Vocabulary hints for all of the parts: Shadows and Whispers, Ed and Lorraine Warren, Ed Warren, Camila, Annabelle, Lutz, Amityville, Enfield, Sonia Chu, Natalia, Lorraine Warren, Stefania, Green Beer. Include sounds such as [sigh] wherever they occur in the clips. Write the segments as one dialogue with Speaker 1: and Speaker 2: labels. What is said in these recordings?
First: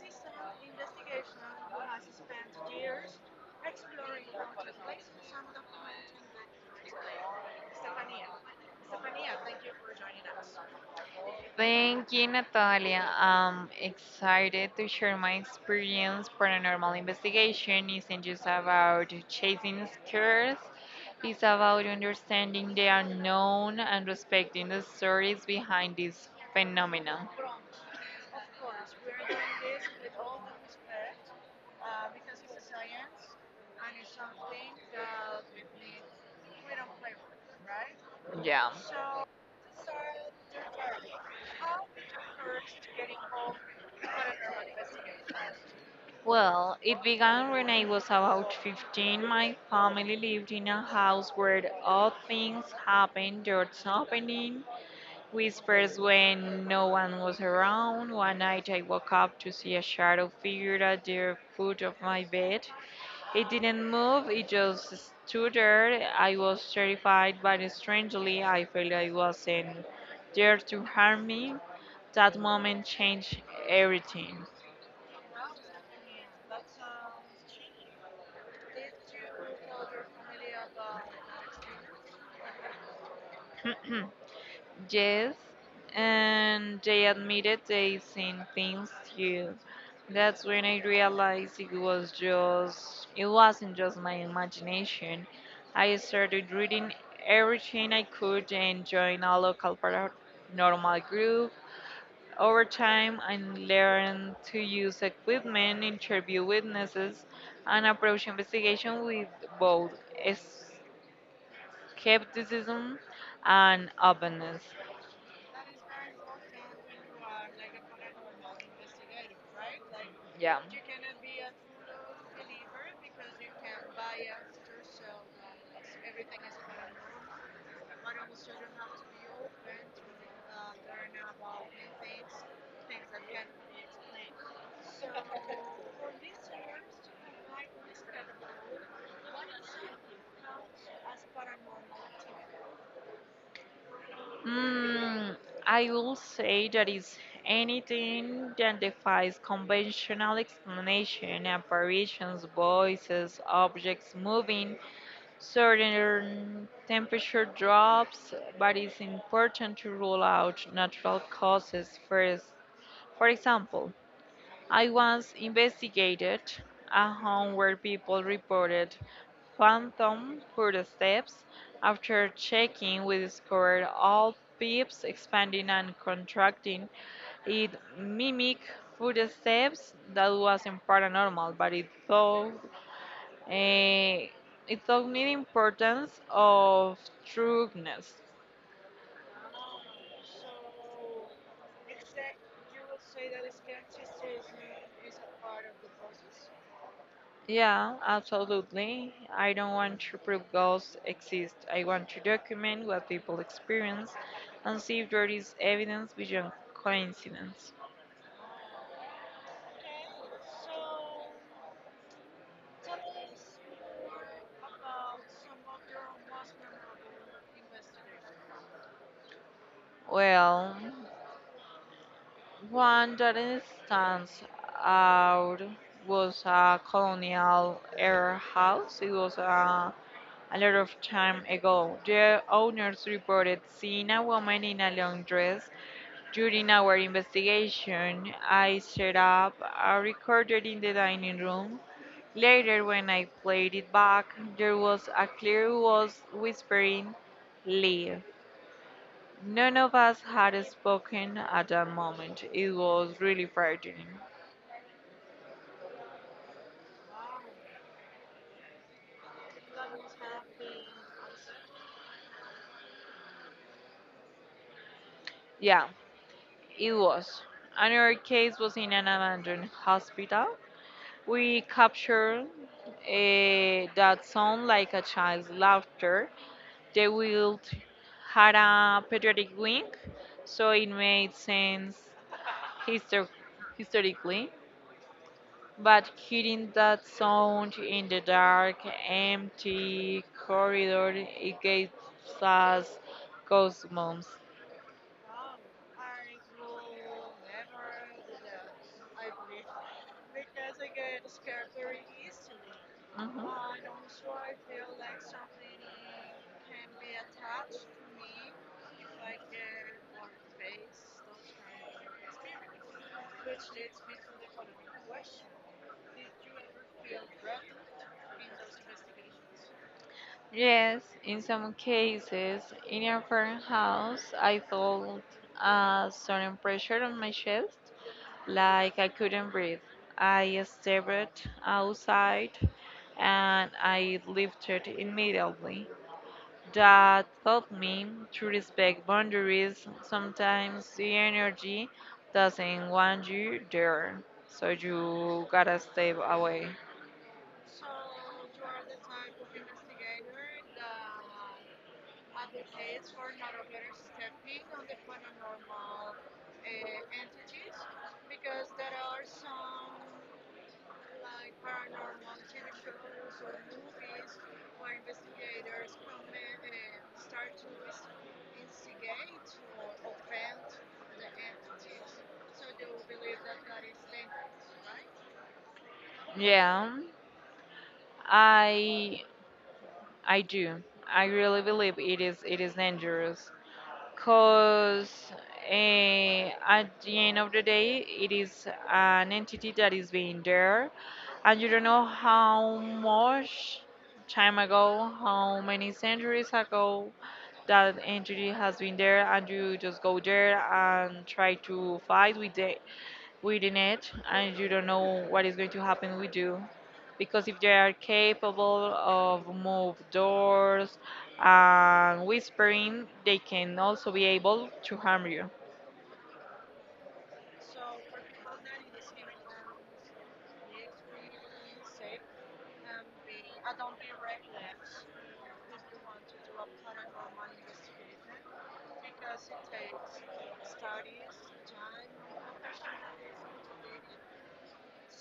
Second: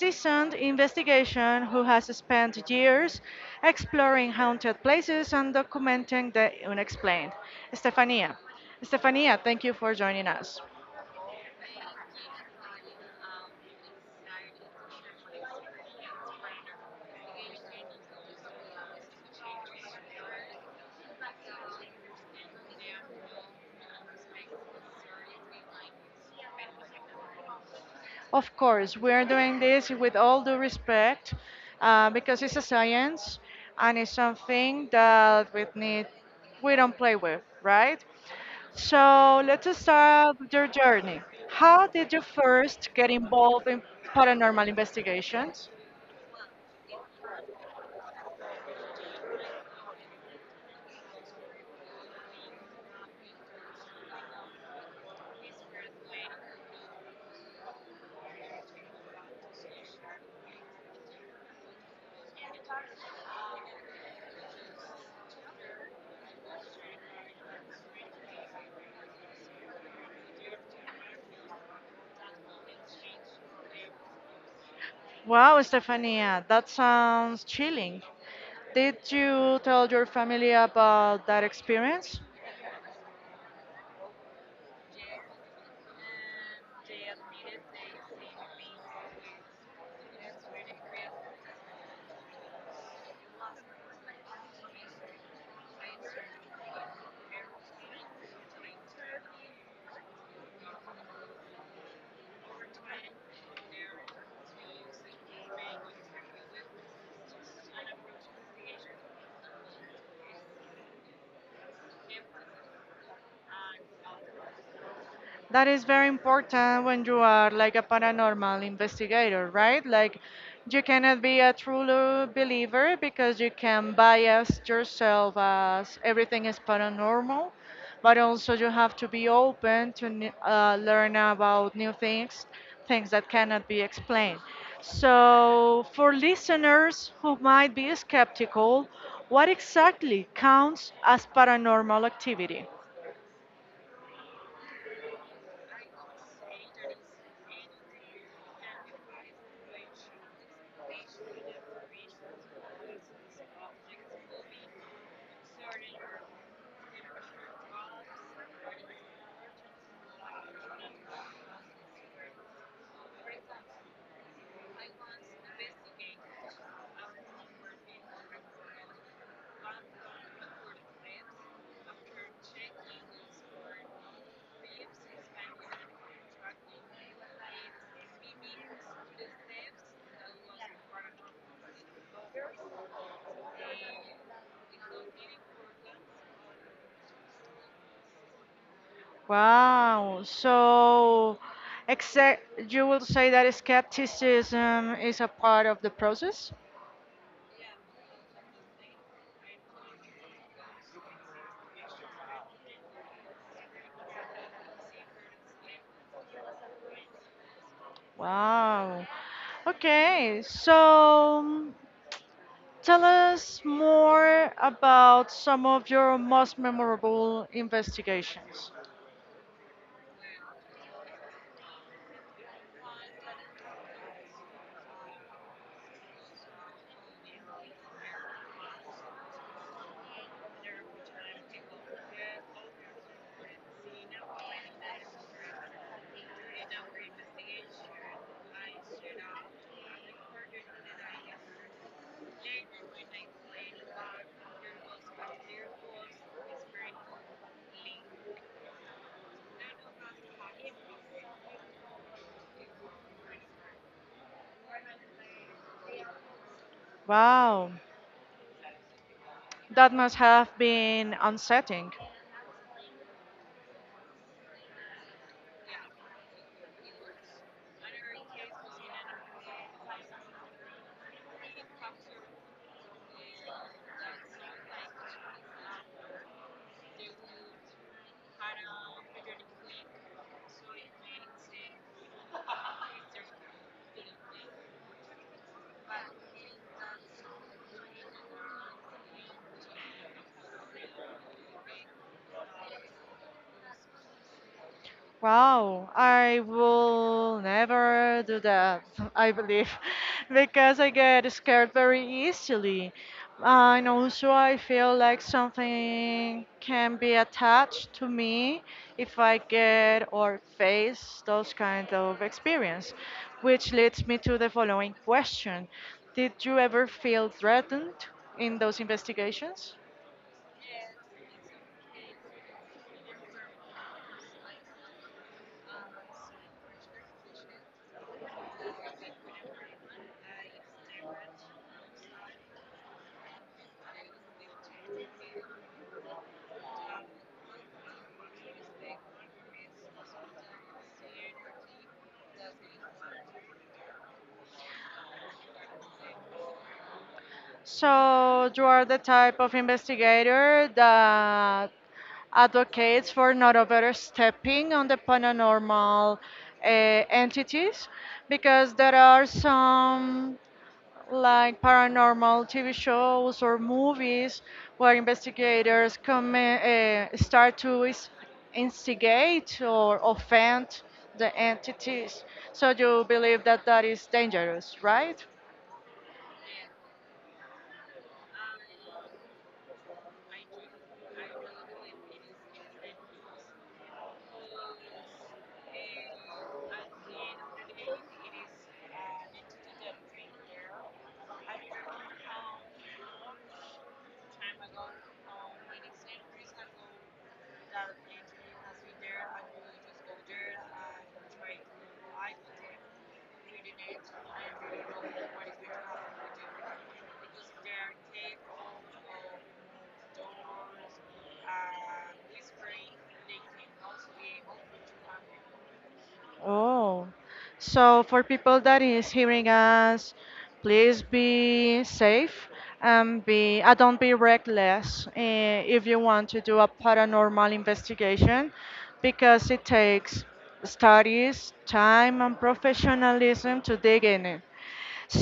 Speaker 1: seasoned investigation who has spent years exploring haunted places and documenting the unexplained, Stefania. Stefania, thank you for joining us.
Speaker 2: Thank you, Natalia. I'm excited to share my experience. Paranormal investigation isn't just about chasing scares, it's about understanding the unknown and respecting the stories behind this phenomenon.
Speaker 1: Of course, we are doing this with all due respect, because it's a science and it's something that we need, we don't play with, right?
Speaker 2: Yeah.
Speaker 1: So let's start your journey. How did you first get involved in paranormal investigations?
Speaker 2: Well, it began when I was about 15. My family lived in a house where odd things happened, doors opening, whispers when no one was around. One night I woke up to see a shadow figure at the foot of my bed. It didn't move, it just stood there. I was terrified, but strangely, I felt I wasn't there to harm me. That moment changed everything.
Speaker 1: Wow, Stefania, that sounds chilling. Did you tell your family about that experience?
Speaker 2: [clears throat] Yes, and they admitted they seen things too. That's when I realized it wasn't just my imagination. I started reading everything I could and joined a local paranormal group. Over time, I learned to use equipment, interview witnesses, and approach investigation with both skepticism and openness.
Speaker 1: That is very important when you are like a paranormal investigator, right? Like
Speaker 2: Yeah.
Speaker 1: you cannot be a true believer because you can bias yourself as everything is paranormal, but also you have to be open to learn about new things, things that cannot be explained. So, for listeners who might be skeptical, what exactly counts as paranormal activity?
Speaker 2: Mm, I will say that is anything that defies conventional explanation, apparitions, voices, objects moving, certain temperature drops, but it's important to rule out natural causes first. For example, I once investigated a home where people reported phantom footsteps. After checking, we discovered all pipes expanding and contracting. It mimicked footsteps that wasn't paranormal, but eh, it taught me the importance of trueness.
Speaker 1: Wow. So, except you will say that skepticism is a part of the process?
Speaker 2: Yeah, absolutely. I don't want to prove ghosts exist. I want to document what people experience and see if there is evidence beyond coincidence.
Speaker 1: Wow. Okay. So, tell us more about some of your most memorable investigations.
Speaker 2: Well, one that it stands out was a colonial era house. It was a lot of time ago. The owners reported seeing a woman in a long dress. During our investigation, I set up a recorder in the dining room. Later, when I played it back, there was a clear voice whispering, leave. None of us had spoken at that moment. It was really frightening.
Speaker 1: Wow. That must have been unsettling.
Speaker 2: Yeah, it was. Another case was in an abandoned hospital. We captured that sound like a child's laughter. They will had a patriotic wing, so it made sense histor- historically. But hearing that sound in the dark, empty corridor, it gave us goosebumps.
Speaker 1: Wow, I will never do that, [laughs] I believe, [laughs] because I get scared very easily. And
Speaker 2: Mhm.
Speaker 1: also, I feel like something can be attached to me if I get or face those kind of experience, which leads me to the following question. Did you ever feel threatened in those investigations?
Speaker 2: Yes, in some cases, in a farmhouse, I felt a sudden pressure on my chest, like I couldn't breathe. I stepped outside and I lifted immediately. That taught me to respect boundaries. Sometimes the energy doesn't want you there, so you gotta step away.
Speaker 1: So you are the type of investigator that advocates for not overstepping on the paranormal entities, because there are some like paranormal TV shows or movies where investigators come instigate or offend the entities. So you believe that that is dangerous, right?
Speaker 2: Yeah, I I do. I really believe it is dangerous, because at the end of the day, it is an entity that is being there, and you don't know how much time ago, how many centuries ago that entity has been there, and you just go there and try to fight with the within it, and you don't know what is going to happen with you because if they are capable of move doors and whispering, they can also be able to harm you.
Speaker 1: Oh, so for people that is hearing us, please be safe and be don't be reckless if you want to do a paranormal investigation because it takes studies, time, and professionalism to dig in it.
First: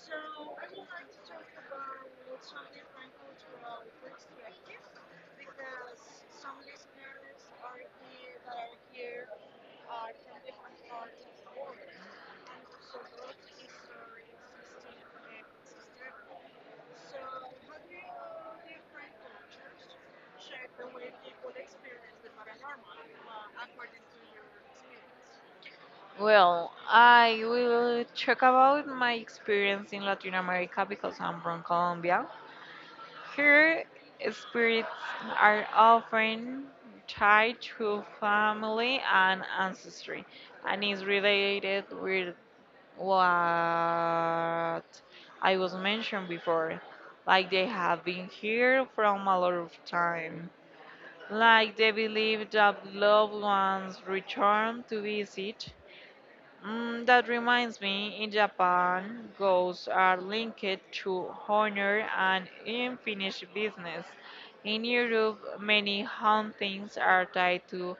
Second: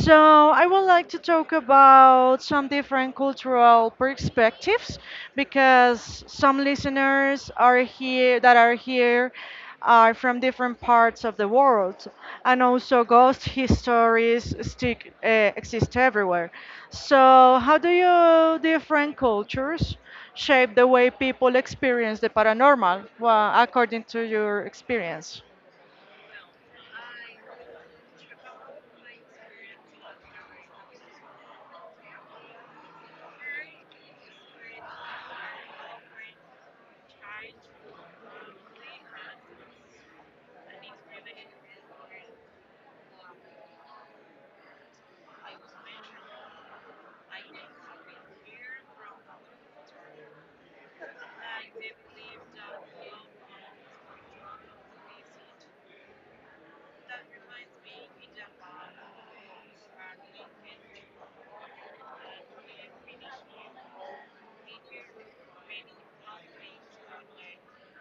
Speaker 1: So, I would like to talk about some different cultural perspectives because some listeners are here are from different parts of the world, and also ghost histories exist everywhere. So, how do you different cultures shape the way people experience the paranormal, well, according to your experience?
Speaker 2: Well, I will talk about my experience in Latin America because I'm from Colombia. Here spirits are often tied to family and ancestry, and is related with what I was mentioned before. Like they have been here from a lot of time. Like they believe that loved ones return to visit. Mm, that reminds me, in Japan, ghosts are linked to honor and unfinished business. In Europe, many hauntings are tied to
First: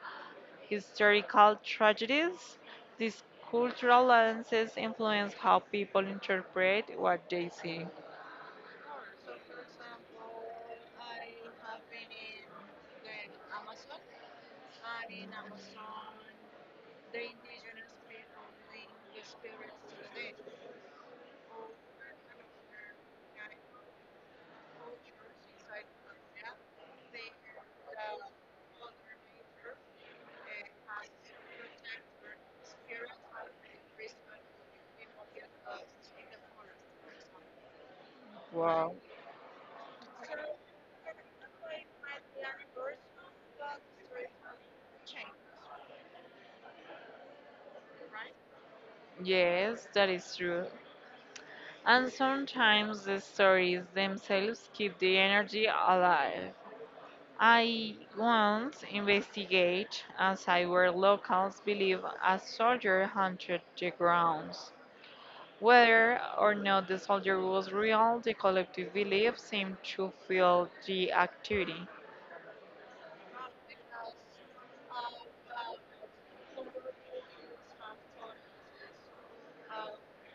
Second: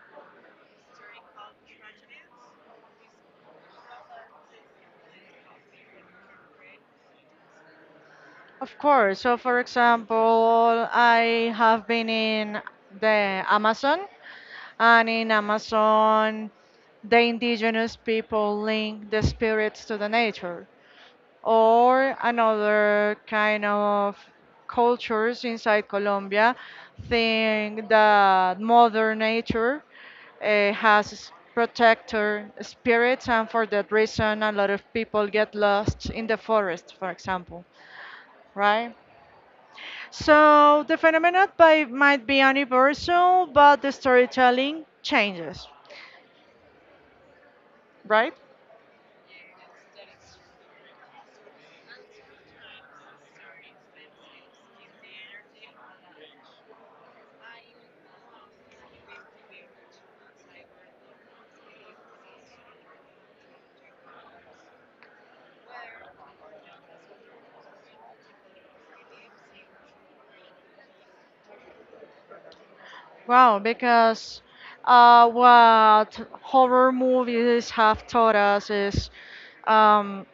Speaker 2: historical tragedies. These cultural lenses influence how people interpret what they see.
Speaker 1: Of course. So, for example, I have been in the Amazon, and in Amazon, the indigenous people link the spirits to the nature, or another kind of cultures inside Colombia think that Mother Nature has protector spirits, and for that reason, a lot of people get lost in the forest, for example,
Speaker 2: Wow.
Speaker 1: right? So the phenomenon might be universal, but the storytelling changes, right?
Speaker 2: Yes, that is true. And sometimes the stories themselves keep the energy alive. I once investigate as I were locals believe a soldier haunted the grounds. Whether or not the soldier was real, the collective belief seemed to fuel the activity.
Speaker 1: Wow, because what horror movies have taught us is, um,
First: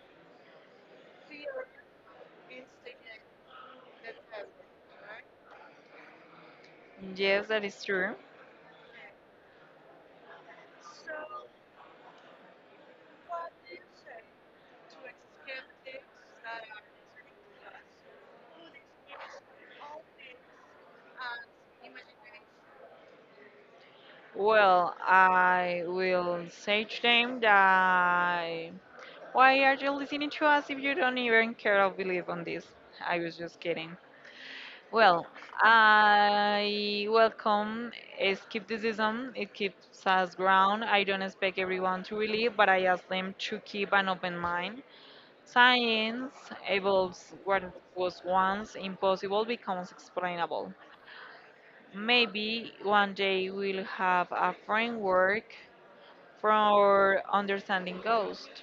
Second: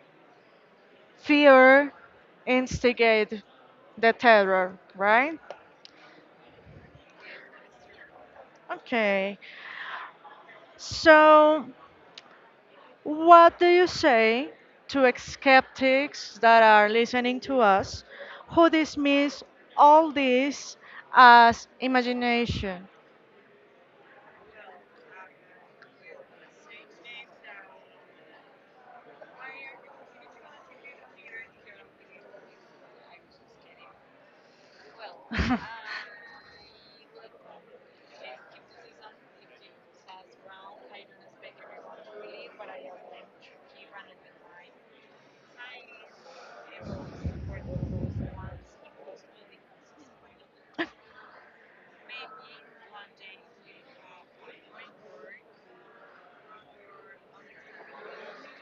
Speaker 1: fear instigate the terror, right?
Speaker 2: Yes, that is true.
Speaker 1: Okay. So what do you say to skeptics that are listening to us who dismiss all this as imagination?
Speaker 2: Well, I will say to them that why are you listening to us if you don't even care or believe on this? I was just kidding. Well, I welcome skepticism. It keeps us ground. I don't expect everyone to believe, but I ask them to keep an open mind. Science evolves. What was once impossible becomes explainable.
Speaker 1: [laughs]
Speaker 2: Maybe one day we'll have a framework for understanding ghosts.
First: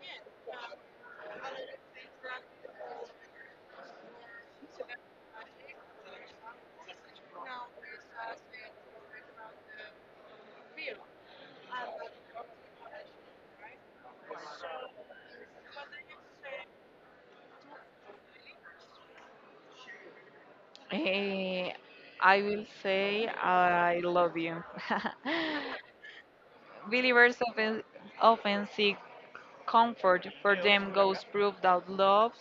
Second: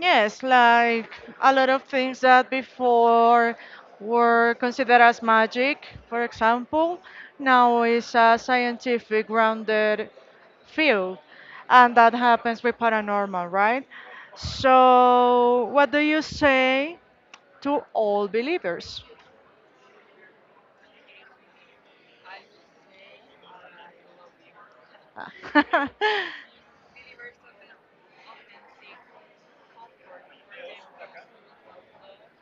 Speaker 1: Yes, like a lot of things that before were considered as magic, for example, now is a scientific grounded field, and that happens with paranormal, right? So, what do you say to all believers?
Speaker 2: Eh, I will say I love you. [laughs]
Speaker 1: Ah.
Speaker 2: Believers often, often seek comfort. For them, ghosts prove that
Speaker 1: [laughs]
Speaker 2: love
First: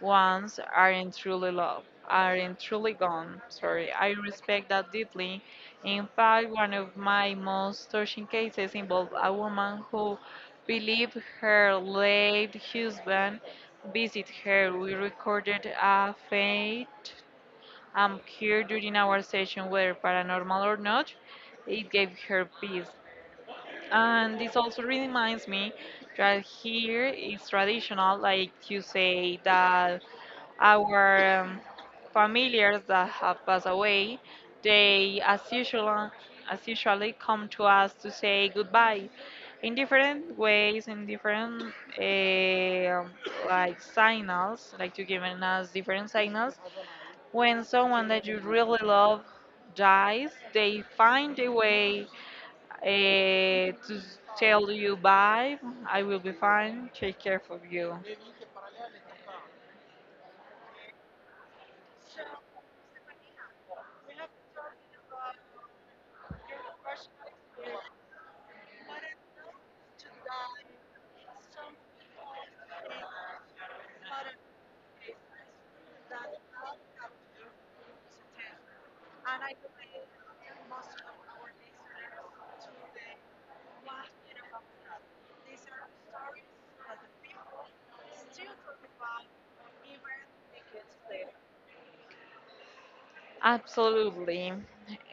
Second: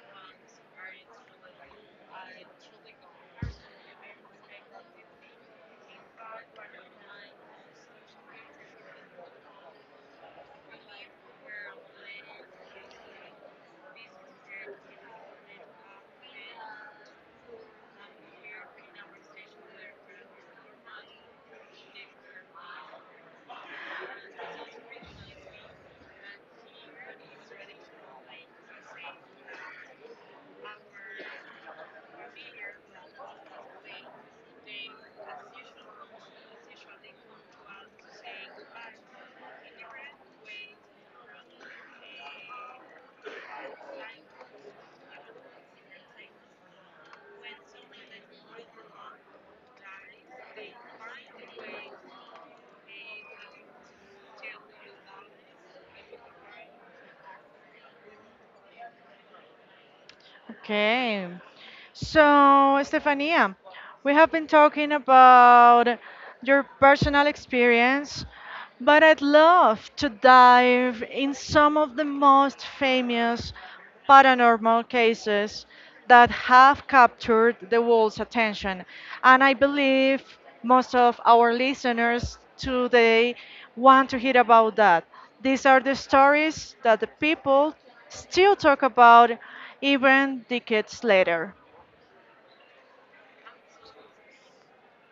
Speaker 2: ones aren't truly loved, aren't truly gone. Sorry, I respect that deeply. In fact, one of my most touching cases involved a woman who believed her late husband visited her. We recorded a faint here during our session, whether paranormal or not, it gave her peace. And this also reminds me that here is traditional, like you say, that our familiars that have passed away, they as usually come to us to say goodbye in different ways, in different um like signals, like to giving us different signals. When someone that you really love dies, they find a way uh, to tell you bye. I will be fine. Take care of you.
Speaker 1: Okay. So, Estefania, we have been talking about your personal experience, but I'd love to dive in some of the most famous paranormal cases that have captured the world's attention. And I believe most of our listeners today want to hear about that. These are the stories that the people still talk about even decades later.
Speaker 2: Absolutely.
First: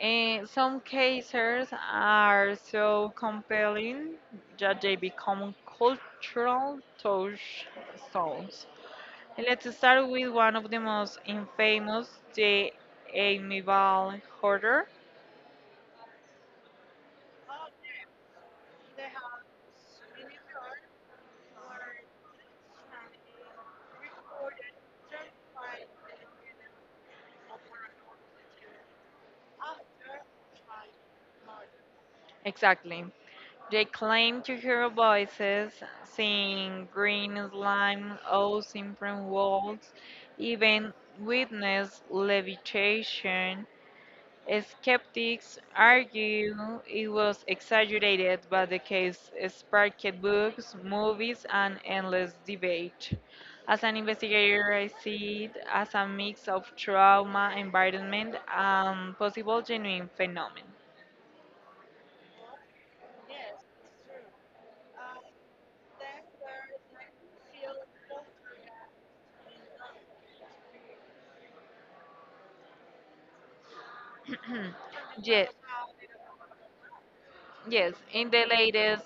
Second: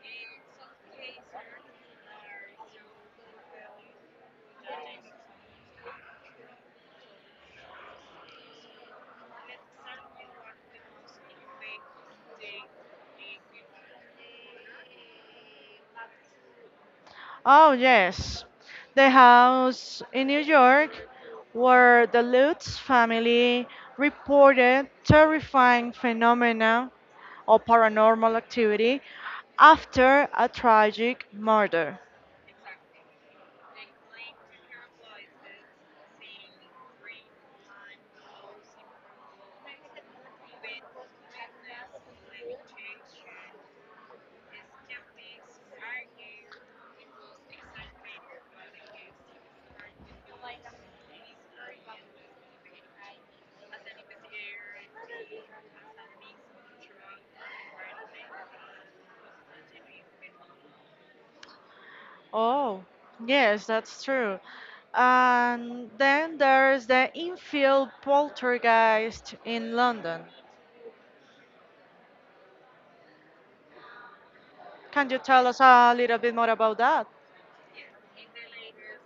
Speaker 2: And some cases are so compelling that they become cultural touchstones. And let's start with one of the most infamous, the Amiable Hoarder.
Speaker 1: Oh, yes, the house in New York where the Lutz family reported terrifying phenomena or paranormal activity after a tragic murder.
Speaker 2: Exactly. They claim to hear voices, seeing green slime, oaths in print walls, even witness levitation. Skeptics argue it was exaggerated, but the case sparked books, movies, and endless debate. As an investigator, I see it as a mix of trauma, environment, and possible genuine phenomenon.
Speaker 1: Oh, yes, that's true. And then there's the infield poltergeist in London. Can you
Speaker 2: [clears throat]
Speaker 1: tell
Speaker 2: Yes,
Speaker 1: us a little bit more about that?
Speaker 2: yes, in the latest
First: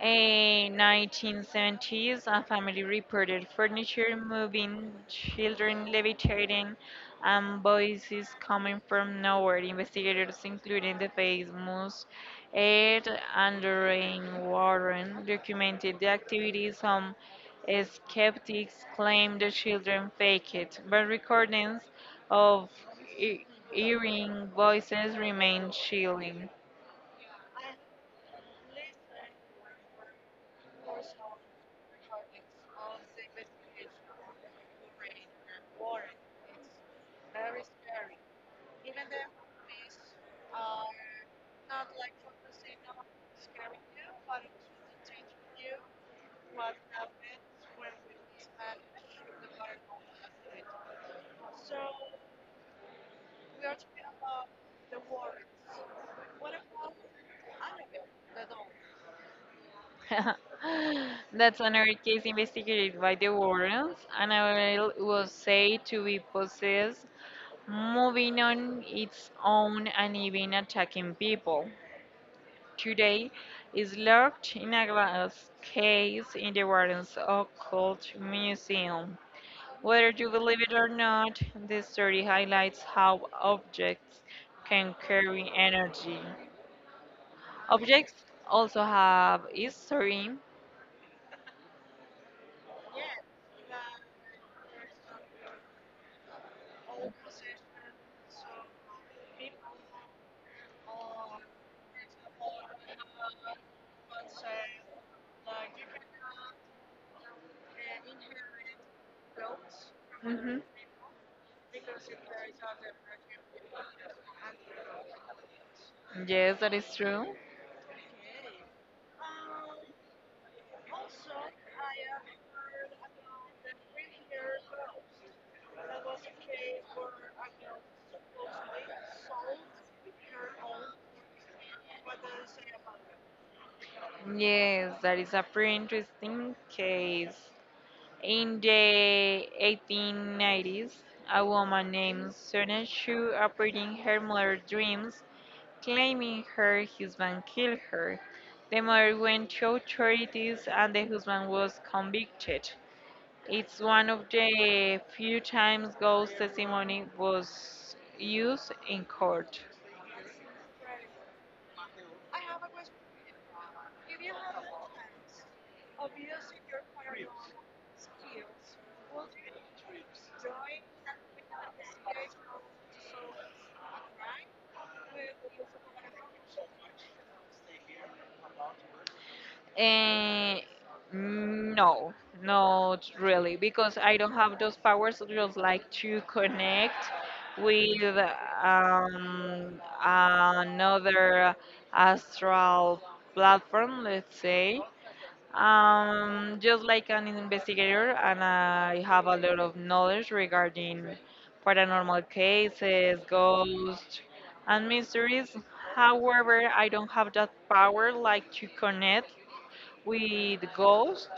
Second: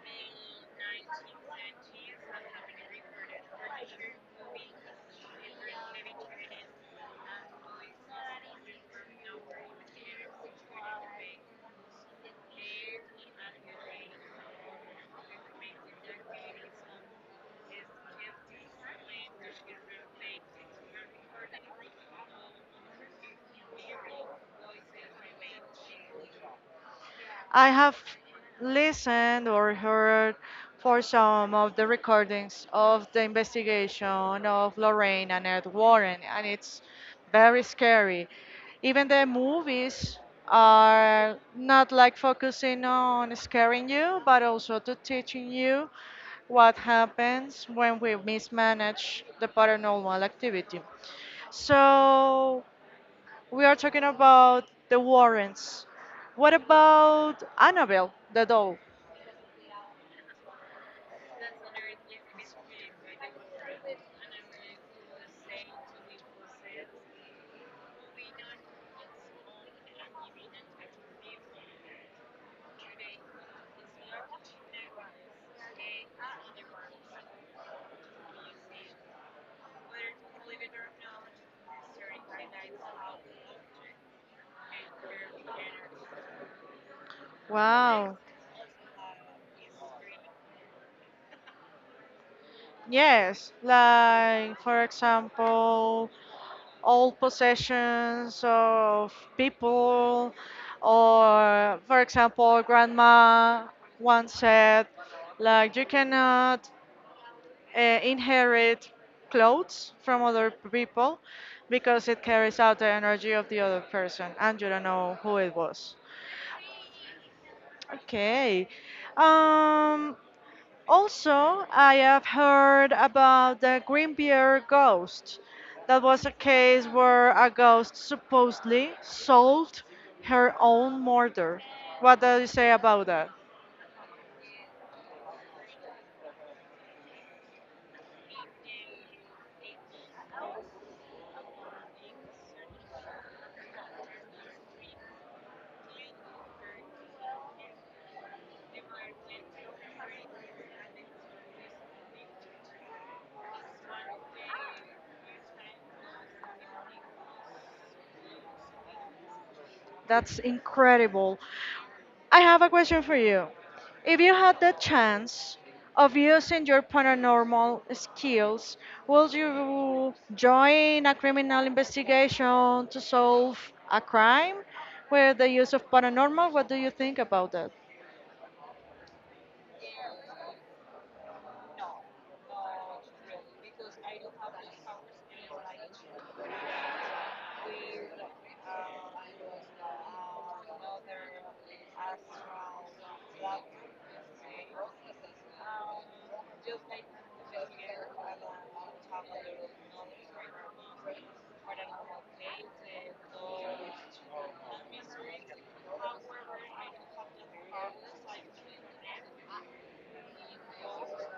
Speaker 2: in 1970s, a family reported furniture moving, children levitating, and voices coming from nowhere. Investigators, including the famous Ed and Lorraine Warren, documented the activities. Some skeptics claimed the children faked it, but recordings of he- hearing voices remain chilling.
Speaker 1: I have listened or heard for some of the recordings of the investigation of Lorraine and Ed Warren, and it's very scary. Even the movies are not like focusing on scaring you, but also to teaching you what happens when we mismanage the paranormal activity. So we are talking about the Warrens. What about Annabelle, the doll?
Speaker 2: [laughs] That's another case investigated by the Warrens, and I will was said to be possessed, moving on its own and even attacking people. Today, is locked in a glass case in the Warrens Occult Museum. Whether you believe it or not, this story highlights how objects can carry energy.
Speaker 1: Wow.
Speaker 2: Objects also have history.
Speaker 1: Yes, like for example, all possessions of people, or for example, grandma once said, like you cannot inherit clothes from other
Speaker 2: Mhm.
Speaker 1: people because it carries out the energy of the other person and you don't know who it was.
Speaker 2: Yes, that is true.
Speaker 1: Okay. Um, also, I have heard about the Green Beer ghost. That was a case where a ghost supposedly sold her own murder. What do you say about that?
Speaker 2: Yes, that is a pretty interesting case. In the 1890s, a woman named Sonia Chu appeared in her mother's dreams, claiming her husband killed her. The mother went to authorities and the husband was convicted. It's one of the few times ghost testimony was used in court.
Speaker 1: That's incredible. I have a question for you. If you had the chance of using your paranormal skills, would you join a criminal investigation to solve a crime with the use of paranormal? What do you think about that?
Speaker 2: Eh, no, not really, because I don't have those powers. Just like to connect with another astral platform, let's say. Just like an investigator, and I have a lot of knowledge regarding paranormal cases, ghosts, and mysteries. However, I don't have that power like to connect with Ghost.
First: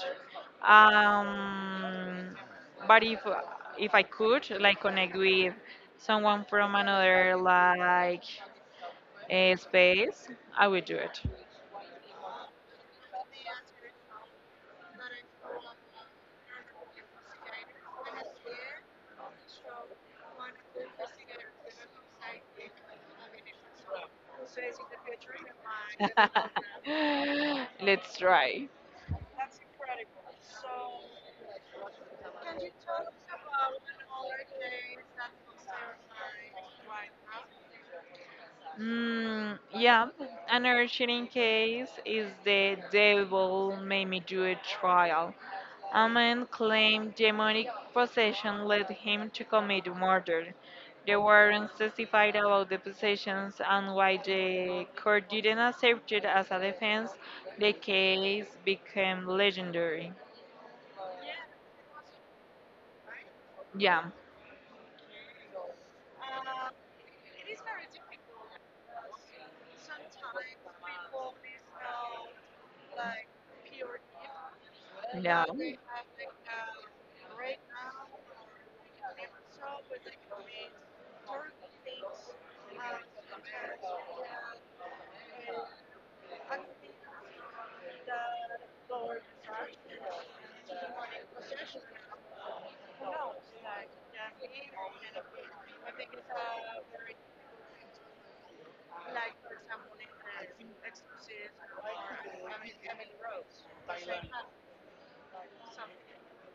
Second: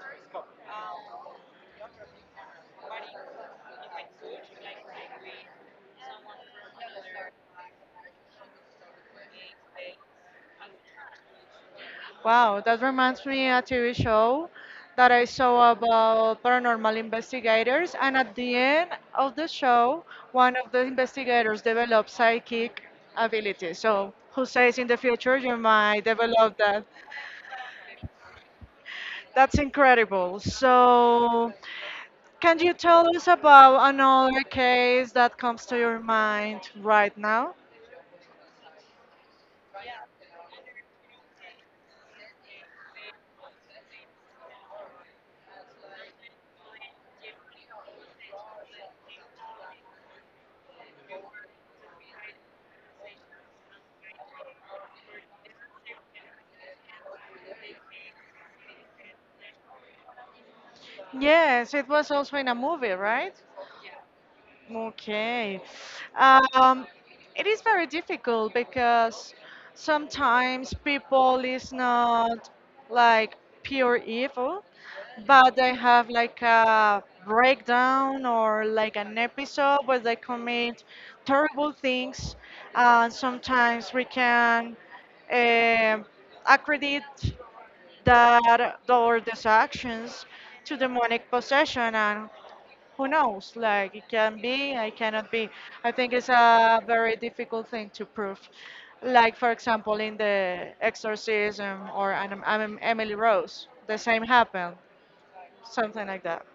Speaker 2: Um, but if I could like connect with someone from another like space, I would do it.
Speaker 1: Wow, that reminds me a TV show that I saw about paranormal investigators, and at the end of the show, one of the investigators developed psychic ability. So who says in the future you might develop that?
Speaker 2: [laughs] Let's try.
Speaker 1: That's incredible. So can you tell us about another case that comes to your mind right now?
Speaker 2: Mm, yeah, another cheating case is the devil made me do a trial. A man claimed demonic possession led him to commit murder. The warrants testified about the possessions and why the court didn't accept it as a defense. The case became legendary.
Speaker 1: Yes, it was also in a movie, right?
Speaker 2: Yeah,
Speaker 1: Okay. Um, it is very difficult because sometimes people is not like pure evil,
Speaker 2: yeah.
Speaker 1: but they have like a breakdown or like an episode where they commit terrible things. And sometimes we can um accredit that or these actions to demonic possession and who knows? Like it can be, I cannot be. I think it's a very difficult thing to prove. Like for example, in the Exorcism or Emily Rose, the same happened, something like that.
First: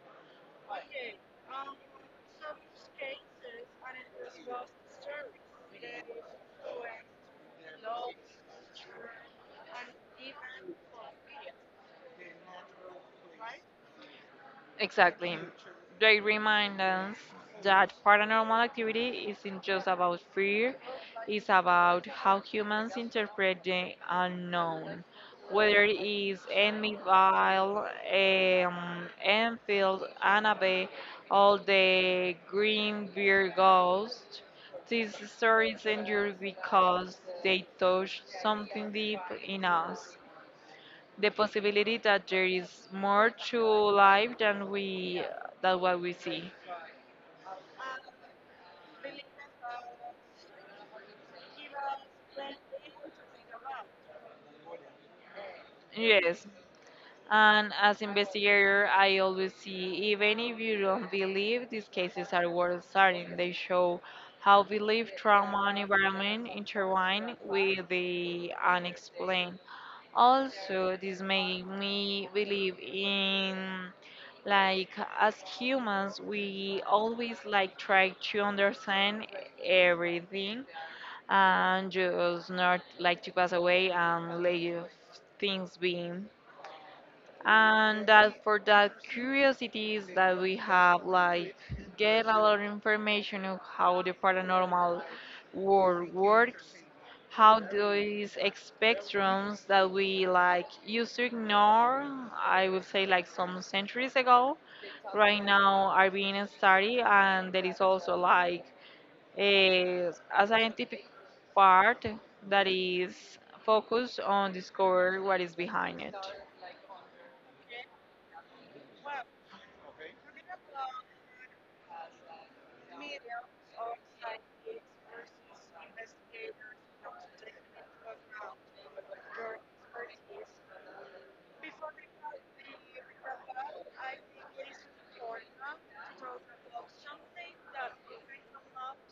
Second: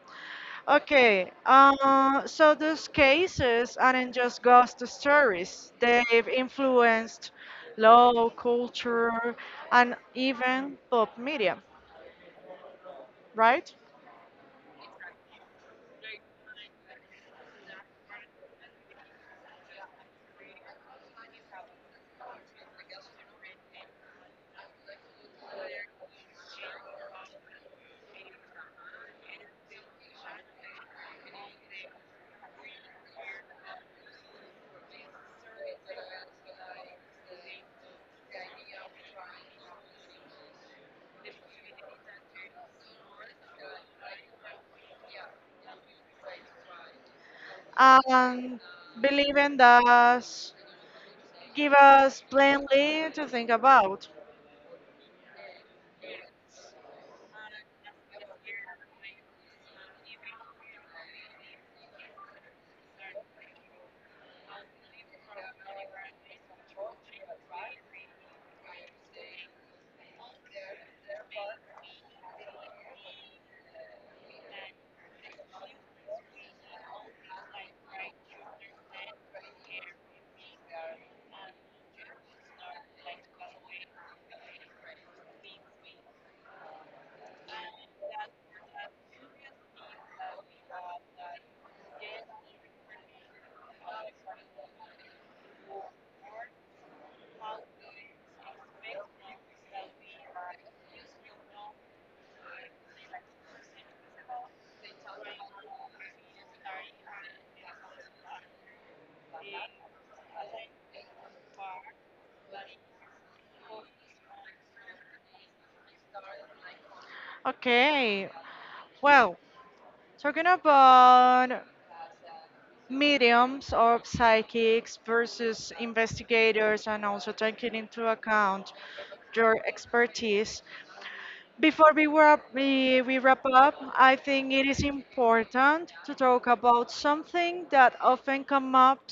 Speaker 1: Okay, so those cases aren't just ghost stories. They've influenced law, culture, and even pop media, right?
Speaker 2: Exactly. They remind us that paranormal activity isn't just about fear, it's about how humans interpret the unknown, whether it is Amityville, Enfield, Annabelle, all the Green Beer Ghost. These stories endure because they touch something deep in us, the possibility that there is more to life than we than what we see.
Speaker 1: And believing that give us plenty to think about.
Speaker 2: Yes. And as investigator, I always see, even if you don't believe, these cases are worth studying. They show how belief, trauma, and environment intertwine with the unexplained. Also, this made me believe in like as humans we always like try to understand everything and just not like to pass away and leave things being. And that for that curiosities that we have, like get a lot of information of how the paranormal world works, how these spectrums that we like used to ignore, I would say like some centuries ago, right now are being studied, and there is also like is a scientific part that is focused on discover what is behind it.
Speaker 1: Okay, well, talking about mediums or psychics versus investigators, and also taking into account your expertise. Before we wrap up, I think it is important to talk about something that often comes up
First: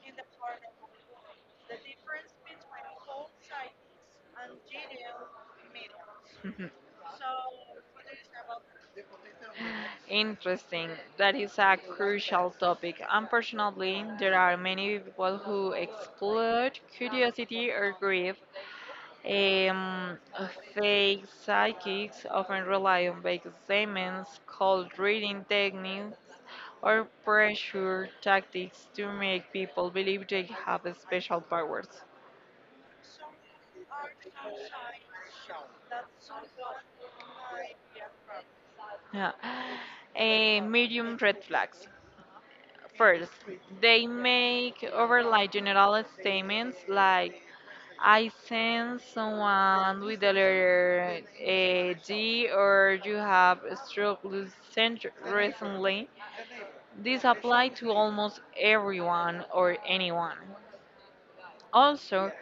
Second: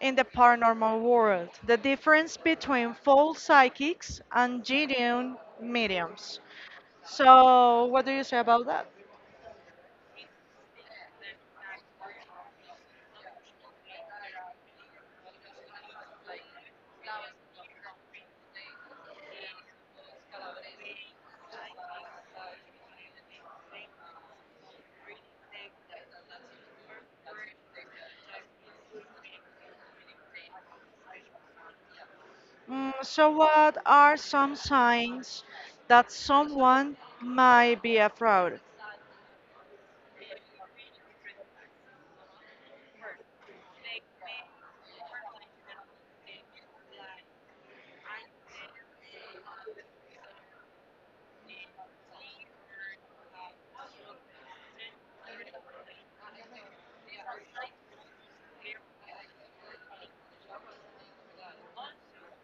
Speaker 1: in the paranormal world, the difference between false psychics and genuine mediums.
Speaker 2: [laughs]
Speaker 1: So, what do you say about that?
Speaker 2: Interesting. That is a crucial topic. Unfortunately, there are many people who exploit curiosity or grief. Um, Fake psychics often rely on vague statements, cold reading techniques, or pressure tactics to make people believe they have special powers.
Speaker 1: Mm, so, what are some signs that someone might be a fraud?
Speaker 2: Yeah. Medium red flags. First, they make overly general statements like I sense someone with the letter G, or you have recently. This apply to almost everyone or anyone. Also,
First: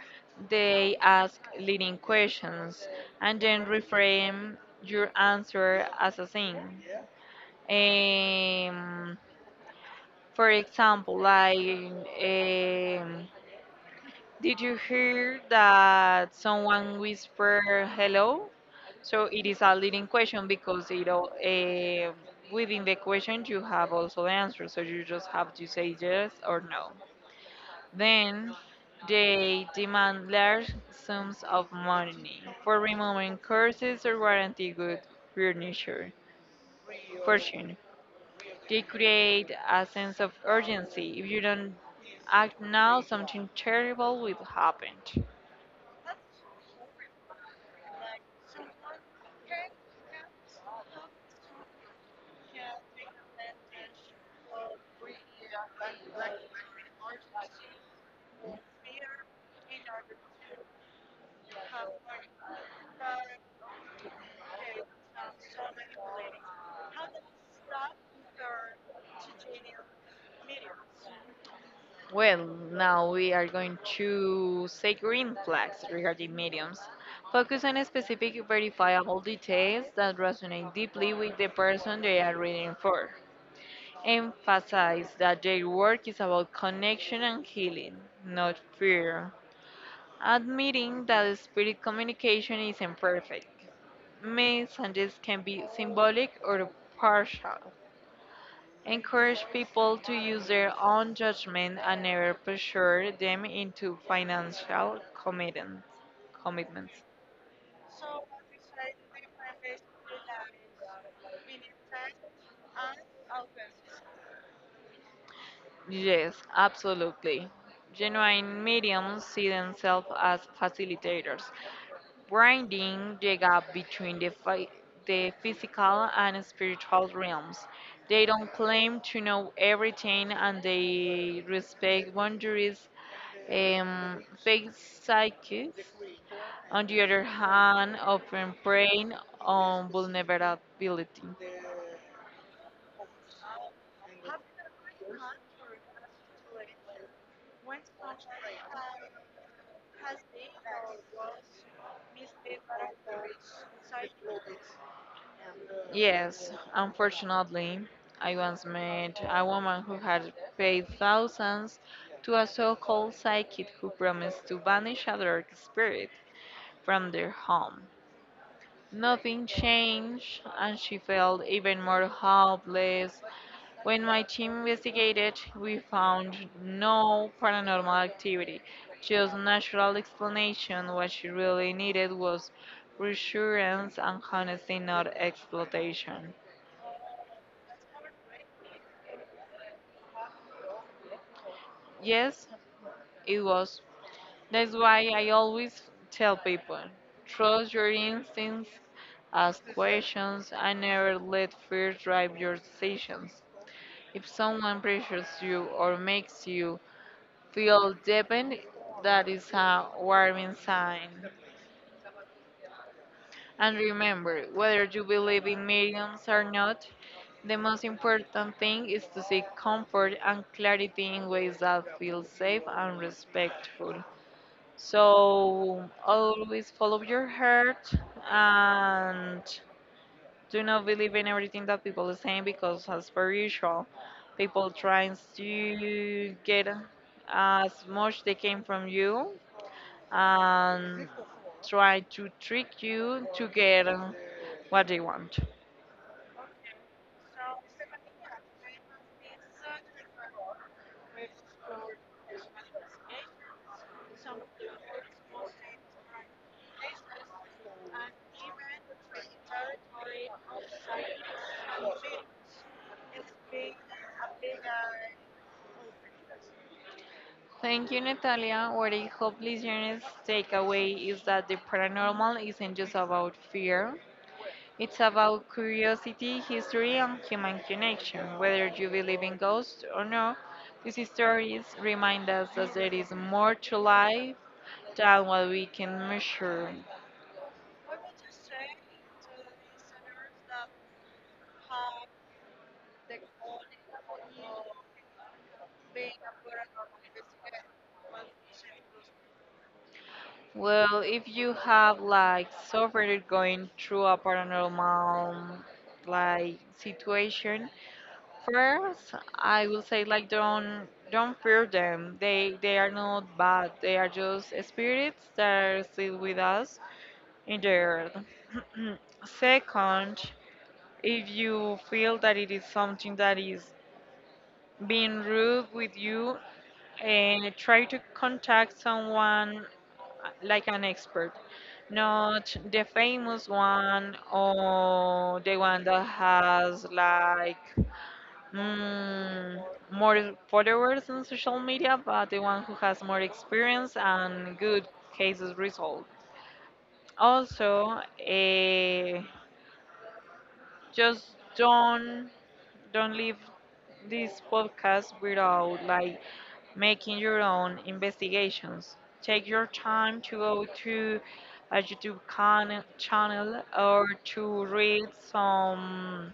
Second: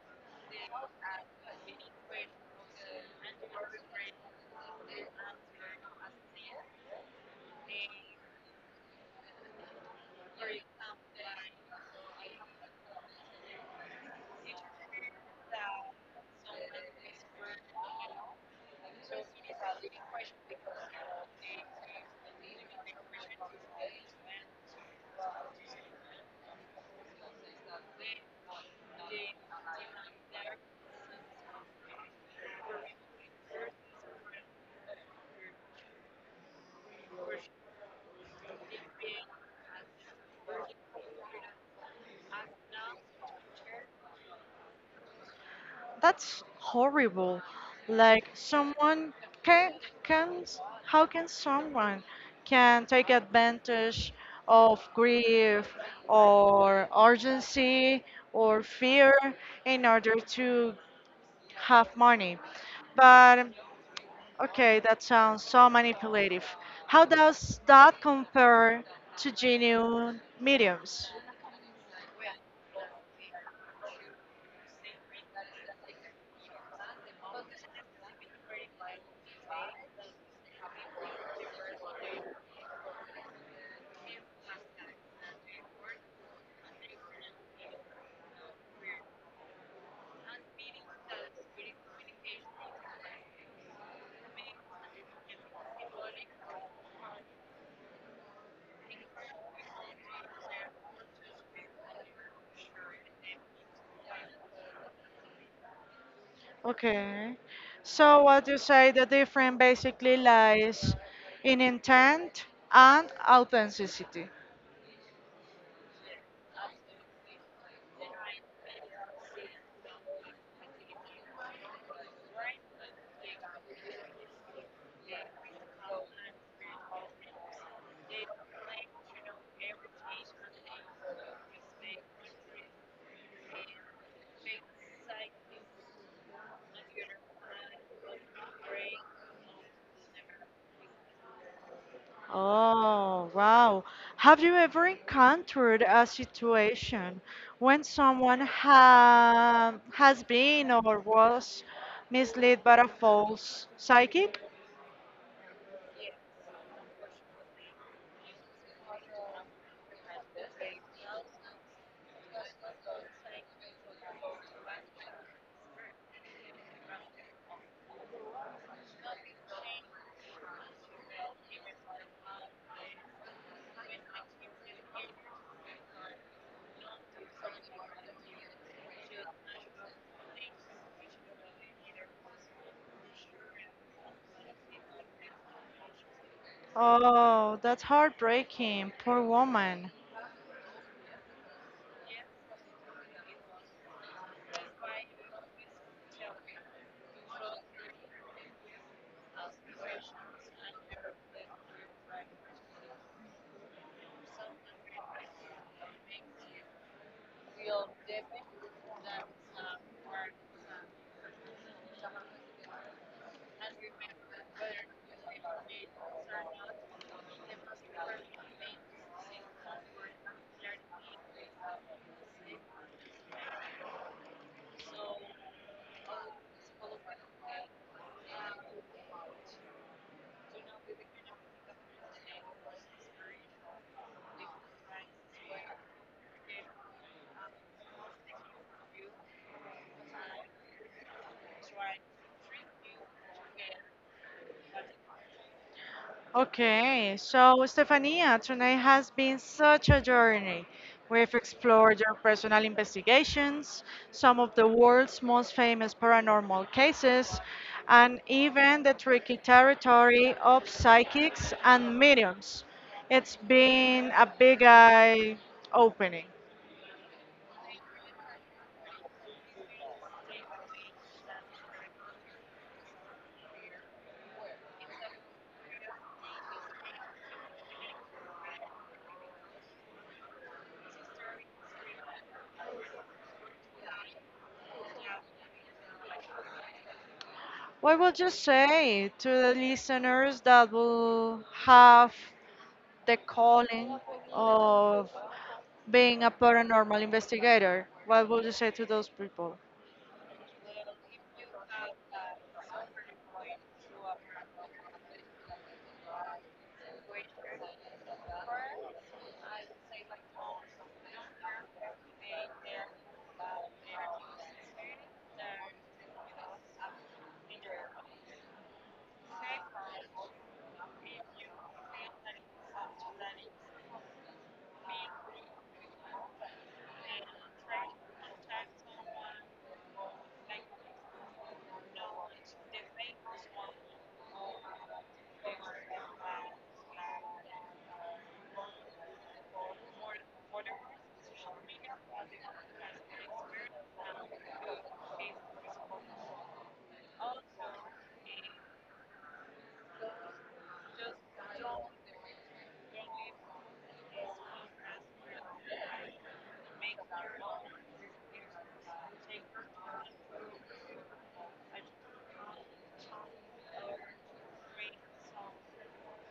Speaker 2: they ask leading questions and then reframe your answer as a thing. Um, For example, like, um, did you hear that someone whispered hello? So it is a leading question because it all, within the question you have also the answer. So you just have to say yes or no. Then they demand large sums of money for removing curses or guarantee good furniture. Fortune. They create a sense of urgency. If you don't act now, something terrible will happen.
Speaker 1: That's horrible. Like someone can can how can someone can take advantage of grief or urgency or fear in order to have money? But okay, that sounds so manipulative. How does that compare to genuine mediums?
Speaker 2: Well, now we are going to say green flags regarding mediums. Focus on specific verifiable details that resonate deeply with the person they are reading for. Emphasize that their work is about connection and healing, not fear. Admitting that spirit communication is imperfect. Messages can be symbolic or partial. Encourage people to use their own judgment and never pressure them into commitments.
Speaker 1: Okay. So what you say the difference basically lies in intent and authenticity.
Speaker 2: Yes, absolutely. Genuine mediums see themselves as facilitators, bridging the gap between the physical and spiritual realms. They don't claim to know everything and they respect boundaries. Fake psychics, on the other hand, often preying on vulnerability.
Speaker 1: Oh, wow. Have you ever encountered a situation when someone ha has been or was misled by a false psychic?
Speaker 2: Yes, unfortunately, I once met a woman who had paid thousands to a so called psychic who promised to banish a dark spirit from their home. Nothing changed, and she felt even more hopeless. When my team investigated, we found no paranormal activity, just natural explanation. What she really needed was reassurance and honesty, not exploitation.
Speaker 1: Oh, that's heartbreaking. Poor woman.
Speaker 2: Yes, it was. That's why I always tell people, trust your instincts, ask questions, and never let fear drive your decisions. If someone pressures you or makes you feel deepened, that is a warning sign. And remember, whether you believe in mediums or not, the most important thing is to seek comfort and clarity in ways that feel safe and respectful. So always follow your heart and do not believe in everything that people are saying, because as per usual, people trying to get as much they can from you and try to trick you to get what they want.
Speaker 1: Okay, so Stefania, tonight has been such a journey. We've explored your personal investigations, some of the world's most famous paranormal cases, and even the tricky territory of psychics and mediums. It's been a big eye opening.
Speaker 2: Thank you, Natalia. What I hope listeners take away is that the paranormal isn't just about fear. It's about curiosity, history, and human connection. Whether you believe in ghosts or not, these stories remind us that there is more to life than what we can measure.
Speaker 1: What would you say to the listeners that will have the calling of being a paranormal investigator, what would you say to those people?
Speaker 2: Well, if you have like suffered going through a paranormal like situation, first I will say like don't fear them. They are not bad. They are just spirits that are still with us in the earth. [clears throat] Mm, Second, if you feel that it is something that is being rude with you, and try to contact someone like an expert, not the famous one or the one that has like mm, more followers on social media, but the one who has more experience and good cases result. Also, eh, just don't leave this podcast without like making your own investigations. Take your time to go to a channel or to read some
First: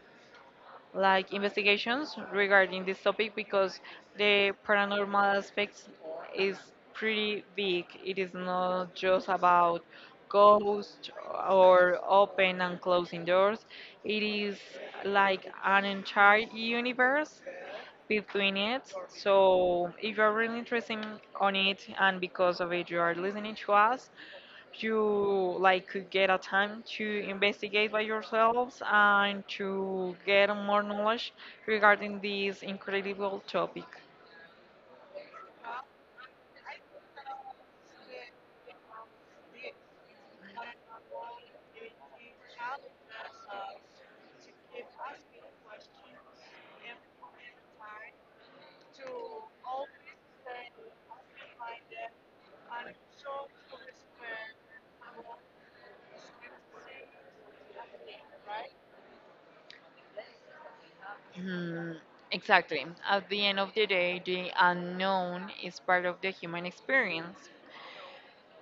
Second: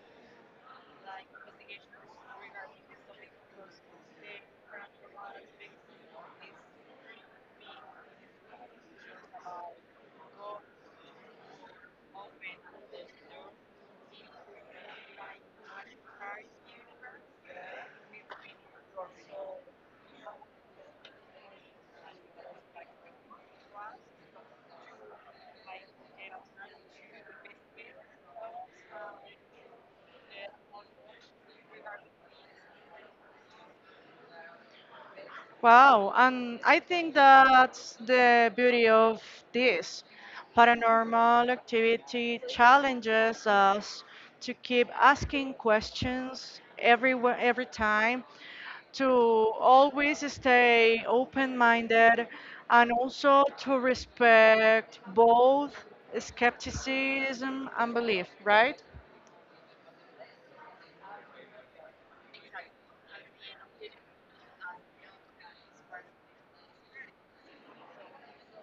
Speaker 2: like investigations regarding this topic, because the paranormal aspects is pretty big. It is not just about ghosts or open and closing doors. It is like an entire universe between it. So if you're really on it, and because of it you are listening to us, you like could get a time to investigate by yourselves and to get more knowledge regarding this incredible topic.
Speaker 1: Wow, and I think that's the beauty of this. Paranormal activity challenges us to keep asking questions every time, to always stay open-minded, and also to respect both skepticism and belief, right?
Speaker 2: Hmm, exactly. At the end of the day, the unknown is part of the human experience.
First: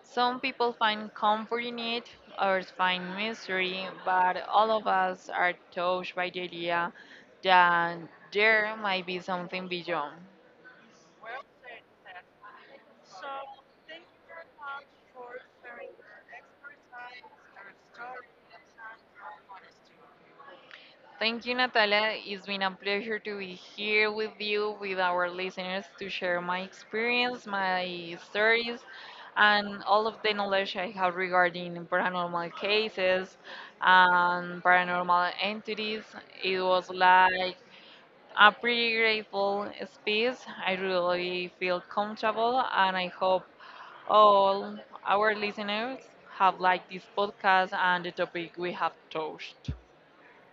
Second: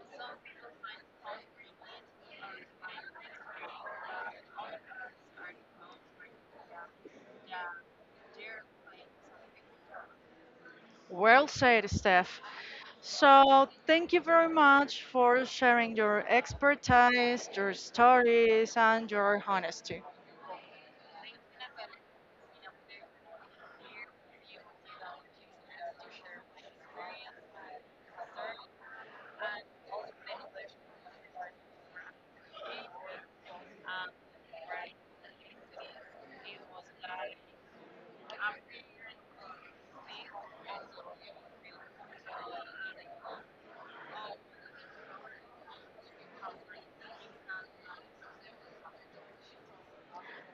Speaker 2: Some people find comfort in it, others find misery, but all of us are touched by the idea that there might be something beyond.
Speaker 1: Well said, Steph. So, thank you very much for sharing your expertise, your stories, and your honesty.
Speaker 2: Thank you, Natalia. It's been a pleasure to be here with you, with our listeners, to share my experience, my stories, and all of the knowledge I have regarding paranormal cases and paranormal entities. It was like a pretty grateful space. I really feel comfortable, and I hope all our listeners have liked this podcast and the topic we have touched.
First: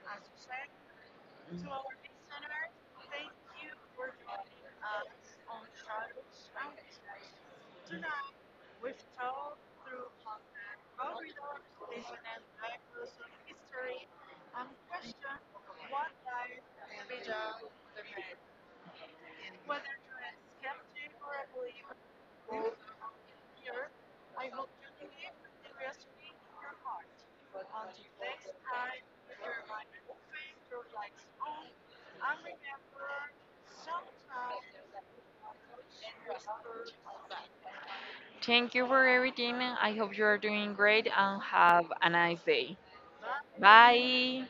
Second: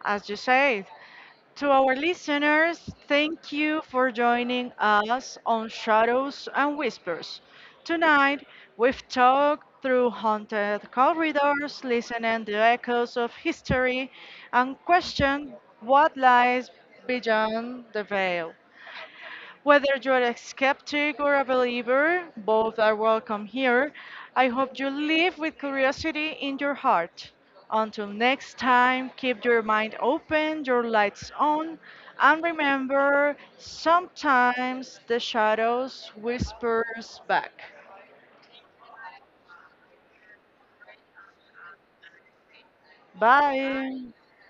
Speaker 1: As you said, to our listeners, thank you for joining us on Shadows and Whispers. Tonight, we've talked through haunted corridors, listening the echoes of history, and questioned what lies beyond the veil. Whether you're a skeptic or a believer, both are welcome here. I hope you live with curiosity in your heart. Until next time, keep your mind open, your lights on, and remember sometimes the shadows whispers back.
Speaker 2: Thank you for everything. I hope you are doing great and have a nice day.
Speaker 1: Bye.
Speaker 2: Bye.